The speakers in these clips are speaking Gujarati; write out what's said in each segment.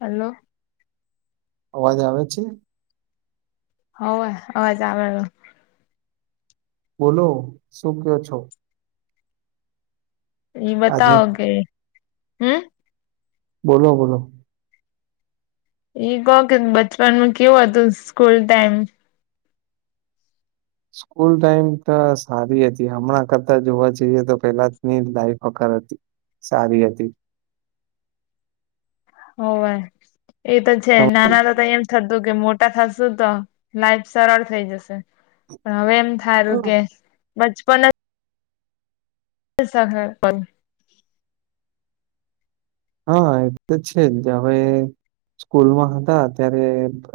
હલો અવાજ આવે છે હોવે અવાજ આવે બોલો શું કે છો એ આજે બતાવો કે હમ બોલો બોલો એ કહો કે બચપનમાં કેવું હતું સ્કૂલ ટાઈમ સ્કૂલ ટાઈમ તો સારી હતી હમણાં કરતા જોવા જઈએ તો પેલાની લાઈફ હકર હતી સારી હતી હોવે એ તો છે નાના હા હતા તો એમ થ તું કે મોટા થશુ તો લાઈફ સરળ થઈ જશે પણ હવે એમ થારું કે બચપન હ હા એ તો છે જ હવે સ્કૂલમાં હતા ત્યારે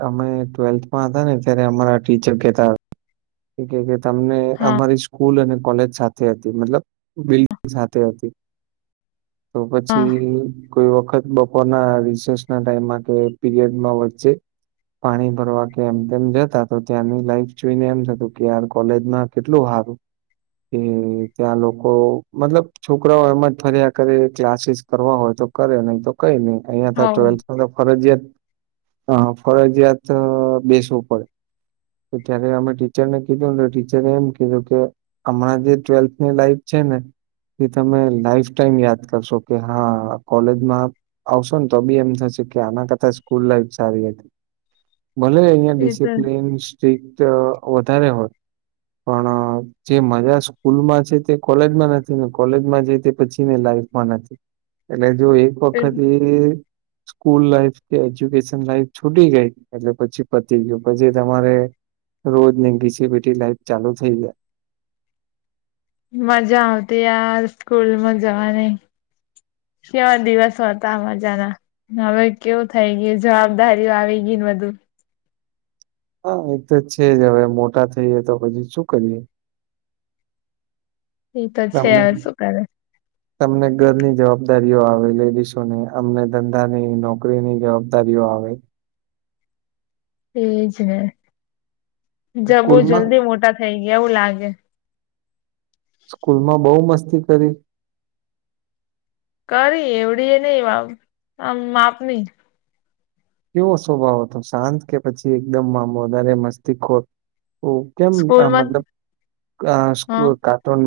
અમે ટ્વેલ્થમાં હતા ને ત્યારે અમારા ટીચર કતા હતા [inaudible] કે તમને હા અમારી સ્કૂલ અને કોલેજ સાથે મતલબ બિલ્ સાથે હતી તો હા પછી કોઈ વખત બપોરના રિસેસ ના ટાઈમમાં કે પીરિયડમાં વચ્ચે પાણી ભરવા કે એમ તેમ જતા તો ત્યાંની લાઈફ જોઈને એમ થતું કે યાર કોલેજમાં કેટલું હારું કે ત્યાં લોકો મતલબ છોકરાઓ એમાં જ ફર્યા કરે ક્લાસીસ કરવા હોય તો કરે નહી તો કઈ નહી અહિયાં તો હોવ ટ્વેલ્થ ફરજયાત હ ફરજિયાત બેસવું પડે ત્યારે અમે ટીચરને કીધું ને તો ટીચરે એમ કીધું કે હમણાં જે ટ્વેલ્થની લાઈફ છે ને એ તમે લાઈફ ટાઈમ યાદ કરશો કે હા કોલેજમાં આવશો ને તો બી એમ થશે કે આના કરતા સ્કૂલ લાઈફ સારી હતી ભલે અહીં એ તો ડિસિપ્લીન સ્ટ્રીિક્ટ વધારે હોય પણ અ, [inaudible] જે મજા સ્કૂલમાં છે તે કોલેજમાં નથી ને કોલેજમાં જાય તે પછી ને લાઈફમાં નથી એટલે જો એક વખત એ સ્કૂલ લાઈફ કે એજ્યુકેશન લાઈફ છૂટી ગઈ એટલે પછી પતી ગયું પછી તમારે રોજ ની ઘીસી પીઠી લાઈફ ચાલુ થઈ જાય મજા આવતી યાર સ્કૂલ માં જવાની કેવા દિવસો હતા મજાના હવે કેવું થઈ ગયુ જવાબદારીઓ આવી ગઈ ને બધું હા એક તો છે જ હવે મોટા થઈએ તો પછી શું કરીએ એ તો છે તમને હ શું કરે તમને ઘરની જવાબદારીઓ આવે લેડીસોને અમને ધંધાની નોકરીની જવાબદારીઓ આવે એજ ને જ બોહ સ્કૂલમાં જલ્દી મોટા થઈ ગયા એવું લાગે સ્કૂલ માં બઉુ મસ્તી કરી કરી એવડી એ નહ વા આમ માપની કેવો સ્વભાવ હતો શાંત કે પછી એકદમ મામ વધારે મસ્તી ખો ઓ કેમ સ્કૂલમાં મતલબ હા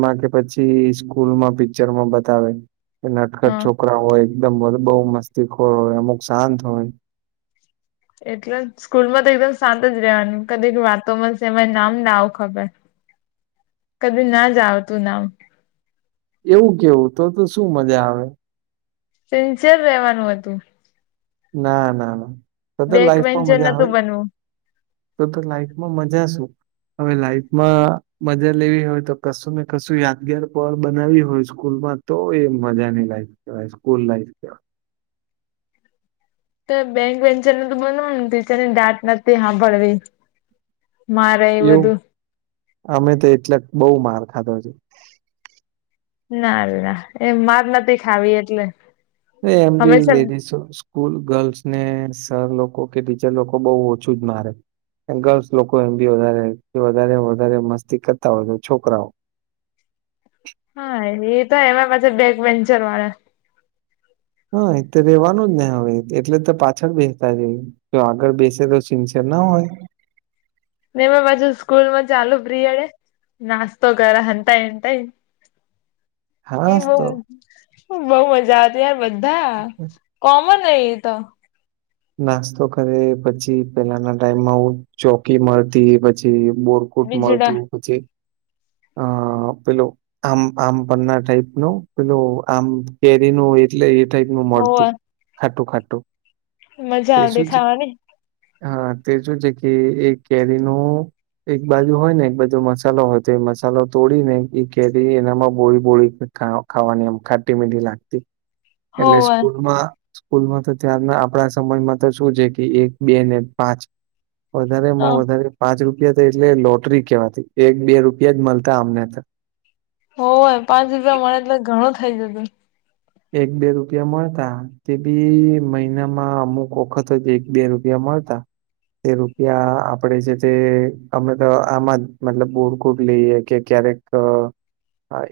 માં કે પછી સ્કૂલ માં પિક્ચરમાં બતાવે કે નટખટ હા છોકરા હોય એકદમ બ બોહ મસ્તીખોર હોય અમુક શાંત હોય એટલે જ સ્કૂલ માં તો એકદમ શાંત જ રહેવાનું કદીક વાતોમાં છે એમાં નામ ના આવું ખબર કદી ના જ આવતું નામ એવું કેવું તો તો શું મજા આવે સીન્સરે રેવાનું હતું ના ના ના તો તો બેક લાઈફમાં વેન્ચર મજા આવે નતું બનવું તો તો લાઈફમાં મજા શું હવે લાઈફમાં મજા લેવી હોય તો કશું ને કશું યાદગાર પળ બનાવી હોય સ્કૂલમાં તો એ મજાની લાઈફ કેવાય સ્કૂલ લાઈફ કેવાય તો બેંક વેન્ચરને તોું બનવ ને તની દાટ નથી સાંભળવી મારે એ બધું એવું અમે તો એટલાક બઉુ માર ખાધો છે ના ના એ માર નથી ખાવી એટલે એ એમ બી હંમેશા લેડીસ સ્કૂલ ગર્લ્સ ને સર લોકો કે ટીચર લોકો બહુ ઓછું જ મારે ગર્લ્સ લોકો એમ બી વધારે વધારે વધારે મસ્તી કરતા હોય તો છોકરાઓ હા એ તો એમાં પછી બેગ પેન્ચર વાળે હા એ રેવાનું જ ને હવે એટલે તો પાછળ બેસતા જ જો આગળ બેસે તો સિન્સેર ના હોય ને પાછુ સ્કૂલ માં ચાલુ પ્રિયડે નાસ્તો કર હતાયતાય એ હા બ તો બહ મજા આવતી યાર બધા કોમન ન એ તો નાસ્તો કરે પછી પેલાના ટાઈમમાં હ ચોકી મળતી પછી બોર કૂટ બીજડા મળતું પછી અ પેલો આમ આમ પના ટાઈપ ન પેલો આમ કેરી ન એટલે એ થાઈક નું હોવે મળતું ખાટું ખાટું મજા તે આવતી શું છે ખાવાની હા તે શું છે કે એક કેરી ન એક બાજુ હોય ને એક બાજુ મસાલો હોય તો મસાલો તોડી ને એ કેરી એનામાં બોળી બોળી ખાવાની આમ ખાટી મીઠી લાગતી [inaudible] એટલે સ્કૂલ માં સ્કૂલમાં તો ત્યાર આપણા સમયમાં તો શું છે કે એક બે ને પાંચ હ વધારેમાં વધારે પાંચ રૂપિયા થ એટલે લોટરી કેવાથી એક બે રૂપિયા યદ મળતા આમને ત હો પાંચ રૂપિયા મળે એટલે ઘણું થઇ જતું એક બે રૂપિયા મળતા તે બી મહિનામાં અમુક વખત જ એક બે રૂપિયા મળતા તે રૂપિયા આપણેે છે તે અમે તો આમાં જ મતલબ બોરકૂ જ લઈએ કે ક્યારેક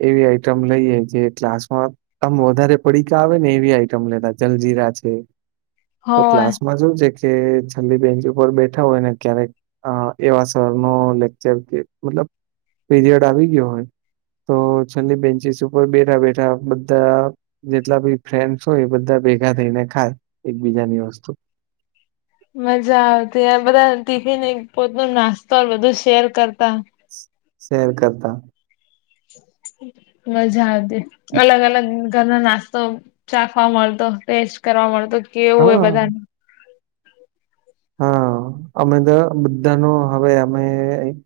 એવી આઈટમ લઈએ જે ક્લાસ માંમ વધારે પડીકા આવે ને એવી આઈટમ લેતા જલજીરા છે તો હોવે ક્લાસમાં જોું કે છેલ્લી બેન્ચ ઉપર બેઠા હોય ને ક્યારેક અ એવા સર નો લેક્ચર કે મતલબ પીરિયડ આવી ગયો હોય તો છેલ્લી બેન્ચિસ ઉપર બેઠા બેઠા બધા જેટલા ભી ફ્રેન્ડસ હોય એ બધા ભેગા થઈને ખાય એકબીજાની વસ્તુ મજા આવતી બધા ટિફિન પોત ન નાસ્તો બધું શેર કરતા શેર કરતા મજા આવતી અલગ અલગ ઘરનો નાસ્તો ચાખવા મળતો ટેસ્ટ કરવા મળતો કેવું એ હા બધાનું હા અમે તો બધા ન હવે અમે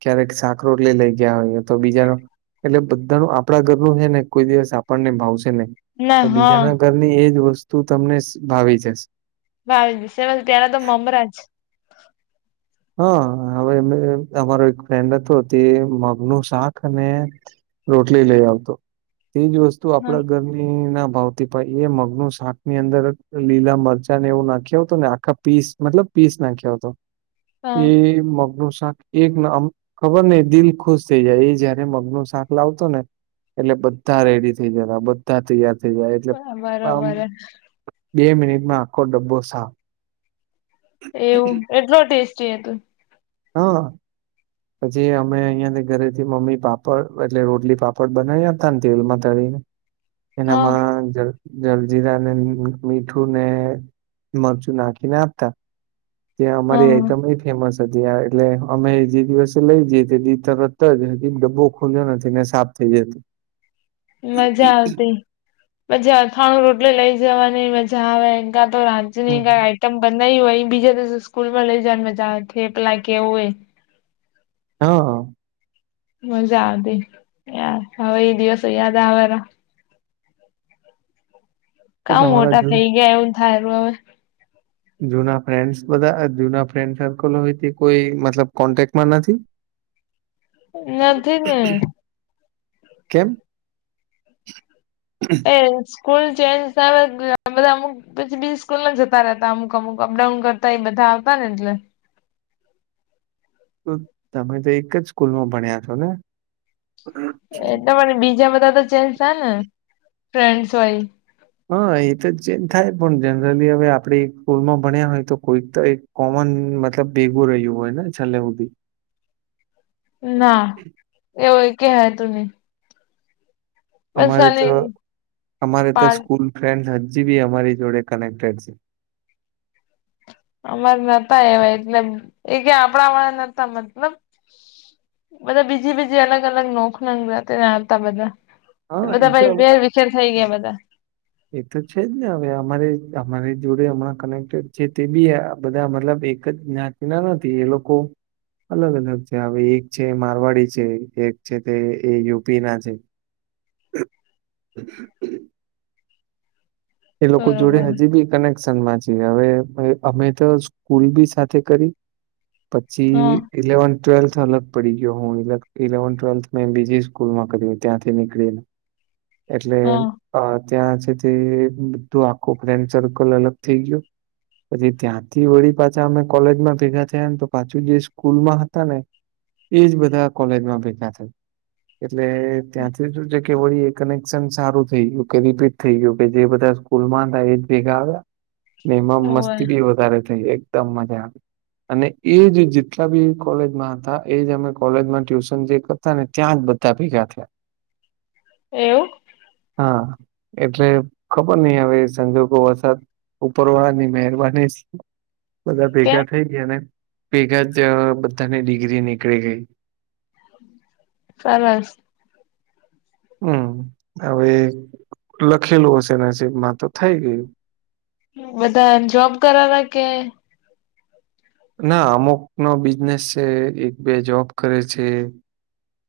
ક્યારેક સાકરોોટલી લઈ ગયા હોઈએ તો બીજાનો. એટલે બધા ન આપડા ઘર નું છે ને કોઈ દિવસ આપણને ભાવશે નહી. તો ના હા બીજાના ઘરની એજ વસ્તુ તમને ભાવી જસે. ભાવી ત્યાંના તો મમરાજ. હા! હવે અમારો એક ફ્રેન્ડ હતો તે મગનું શાક અને. રોટલી લઈ આવતો. એજ વસ્તુ આપડા ઘરની ના ભાવ. ને પહી એ મગનું શાક ની, અંદર લીલા મરચાં ને એવું નાખ્યું તું ને, આખા પીસ મતલબ પીસ નાખ્યો તો. હા એ મગનું શાક એકનમ, ખબર નહીં દિલ ખુશ થઈ જાય, એ જયારે મગ નું શાક લાવતો ને એટલે બધા રેડી થઈ જતા, બધા તૈયાર થઈ જાય, એટલે હા આમ બરોબર બે મિનિટમાં આખો ડબ્બો સાફ. એવું. એટલો ટેસ્ટી હતું? હા! પછી, અમે અહિયાં થી ઘરેથી મમ્મી પાપડ એટલે રોટલી પાપડ બનાઈ આપતા ને તેલમાં તળીને [inaudible] એનામાં [unintelligible] જલજીરા ને, મીઠું ને, મરચું નાખીને આપતા ત્યાં અમારી હા આઈટમ એટ ફેમસ હતી, એટલે અમે જી દિવસે લઈ જઈએ તે દી તરત જ [unintelligible] ડબ્બો ખુલ્યો નથી ને સાફ થઈ જાય. [inaudible] મજા આવતી. પછી અથાણું રોટલી લઈ જવાની, મજા આવે. કાં તો રા ત ની કાંઈ આઈટમ બનાઈ હોય, એ બીજા દિવસે સ્કૂલ માં લઈ જવાની મજા આવે. થેપલા કે એવું હોય હા મજા આવતી, યાર. હવે એ દિવસો યાદ આવેને. તો કહા તમારા મોટા જો થઈ ગયા એવું થાય [unintelligible] જૂના ફ્રેન્ડસ બધા, જૂના ફ્રેન્ડ સર્કલ હોય તે કોઈ મતલબ કોન્ટેકમાં નથી? નથી ને. કેમ? [unintelligible] સ્કૂલ ચેન્જ ગઈ બધા અમુક પછી બીહ સ્કૂલમાં જતા રહેતા, અમુક-અમુક અપડાઉન કરતા, એ બધા આવતા ને એટલે. તો તમે તો એક જ સ્કૂલમાં ભણ્યા છો ને? એટલે મને બીજા બધા તો ચેન્જ થયા ને, ફ્રેન્ડસ હોય હા! એ તો ચેન્જ થાય, પણ જનરલી હવે આપણે એઈ સ્કૂલમાં ભણ્યા હોય તો કોઈક તો એક કોમન મતલબ ભેગું રહ્યું હોય ને છેલ્લે હુંધી. ના. એવુંય ક્યાય હતું નહિં. અમારે તો, અમારે તો પાર્ટ સ્કૂલ ફ્રેન્ડ હજી બી અમારી જોડે કનેક્ટેડ છે. અમાર નતા એવા એટલે, એ કે આપણા વાળા નતા મતલબ બધા બીજી-બીજી અલગ-અલગ [unintelligible] આવતા બધા. હા એ બધા તો ભાઈ હવે વેર વિછેર થઈ ગયા બધા. એ તો છે જ ને હવે, અમારે અમારી જોડે હમણાં કનેક્ટેડ છે તે બી આ બધા મતલબ એક જ જ્ઞાતિ ના નથી, એ લોકો અલગ-અલગ છે, હવે એક છે એ મારવાડી છે, એક છે તે યુપી ના છે [inaudible] એ લોકો જોડે બરોબર હજી બી કનેક્સ શન માં છી. હવે-હવે અમે તો સ્કૂલ બી સાથે કરી, હા પછી ઇલેવન્થ ટ્વેલ્થ અલગ પડી ગયો, હું ઈલેક ઇલેવન ટ્વેલ્થમાં મે બીજી સ્કૂલમાં કરી ત્યાંથી નીકળીન. [inaudible] એટલે અહ ત્યાં છે તે બધું આખું ફ્રેન્ડ સર્કલ અલગ થઈ ગયું. પછી ત્યાંથી વળી પાછા અમે કોલેજમાં ભેગા થયા ને તો પાછું જે સ્કૂલમાં હતા ને એજ બધા કોલેજમાં ભેગા થયા. એટલે ત્યાંથી શું છે કે વળી એ કનેક્શન સારું થઈ ગયું, કે રિપીટ થઈ ગયું કે જે બધા સ્કૂલમાં હતા, એજ ભેગા આવ્યા, ને એમાં એવું હોય. મસ્તી બી વધારે થઈ એક દમ મજા. અને એજ જેટલા બી કોલેજમાં હતા, એજ અમે કોલેજમાં ટ્યુશન જે કર તાં ને ત્યાં જ બધા ભેગા થયા. એવું? હા એટલે ખબર નઈ હવે સંજોગો વરસાદ ઉપરવાળા ની મહેરબાની બધા ભેગા કેમ થઈ ગયા ને ભેગા જ બધાની ડિગ્રી નીકળી ગઈ. [unintelligible] હમ હવે લખેલું હશેના હ સબમાં તો થઈ ગયું. બધા એ જોબ કરાવા કે ના અમુક નો બિઝનેસ છે. એક બે જોબ કરે છે.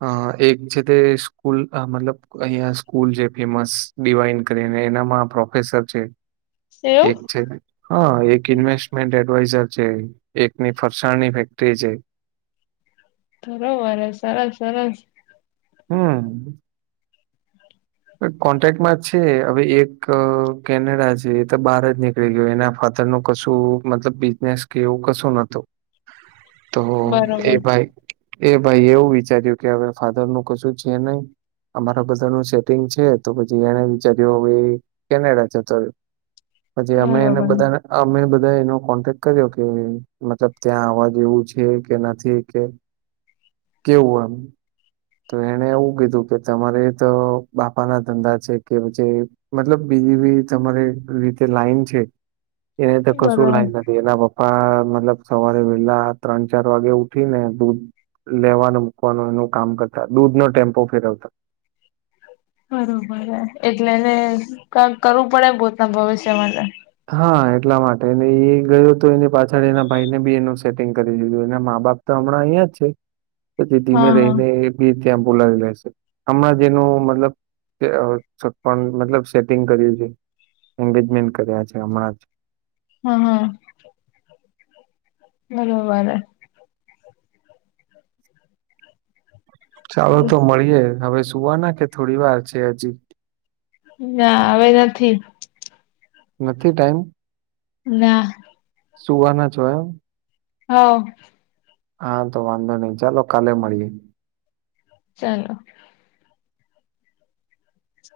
અ એક છે તે સ્કૂલ મતલબ અહિયાં સ્કૂલ છે. ફેમસ ડિવાઈન કરી એનામાં પ્રોફેસર છે. એવું એક છે હા એક ઇન્વેસ્ટમેન્ટ એડવાઈઝર છે. એકની ફરસાણની ફેક્ટરી છે. બરોબર સરસ સરસ. હમ્મ. કોન્ટેક્ટમાં જ છે. હવે એક કેનેડા છે તો બાર જ ને ગયો એના ફાથર નું કશું મતલબ બિઝનેસ કે એવું કશું નતો તો એ બરોબર ભાઈ એ ભાઈ એવું વિચાર્યું કે હવે ફાધર નું કશું છે નહી અમારા બધા નુ છે. છે તો પછી એને વિચાર્યું કેનેડા જતો રહ્યો. પછી અમે એને બરોબર બધાને અમે બધા એનો કોન્ટેક્ટ કર્યો કે મતલબ ત્યાં અવાજ એવું છે કે નથી કે [inaudible] કેવું એમ તો એને એવું કીધું કે તમારે તો બાપા ના ધંધા છે કે પછી મતલબ બીજી બી તમારે રીતે લાઈન છે. એને તોર કશું બરોબર લાઈન લે બેના પપ્પા મતલબ સવારે વેલા ત્રણ ચાર વાગે ઉઠી ને દૂધ લેવાનું મૂકવાનું એનું કામ કરતા દૂધ નો ટેમ્પો ફેરવતા. બરોબર એટલેને ક કરવું પડે પોતના ભવિષ્ય માટે. હા એટલા માટે એ એ ગયો હતો. એની પાછળ એના ભાઈને બી એનું સેટિંગ કરી દીધું. એના મા બાપ તો હમણાં અહીંયા જ છે. [inaudible] પછી ધીમે હા હા રહીને એ બી ત્યાં બોલાવી લેશે. આમાં જેનું મતલબ મતલબ સેટિંગ કર્યું છે. એંગેજમેન્ટ કર્યા છે. હમણાં જ. હા હા બરોબર. ચાલો તો મળીયે હવે સુવાના કે થોડી વાર છે હજી. ના હવે નથી. નથી ટાઈમ? ના. સુવાના છો એમ? હા. હા તો વાંધો નઈ. ચાલો કાલે મળીએે. ચાલો.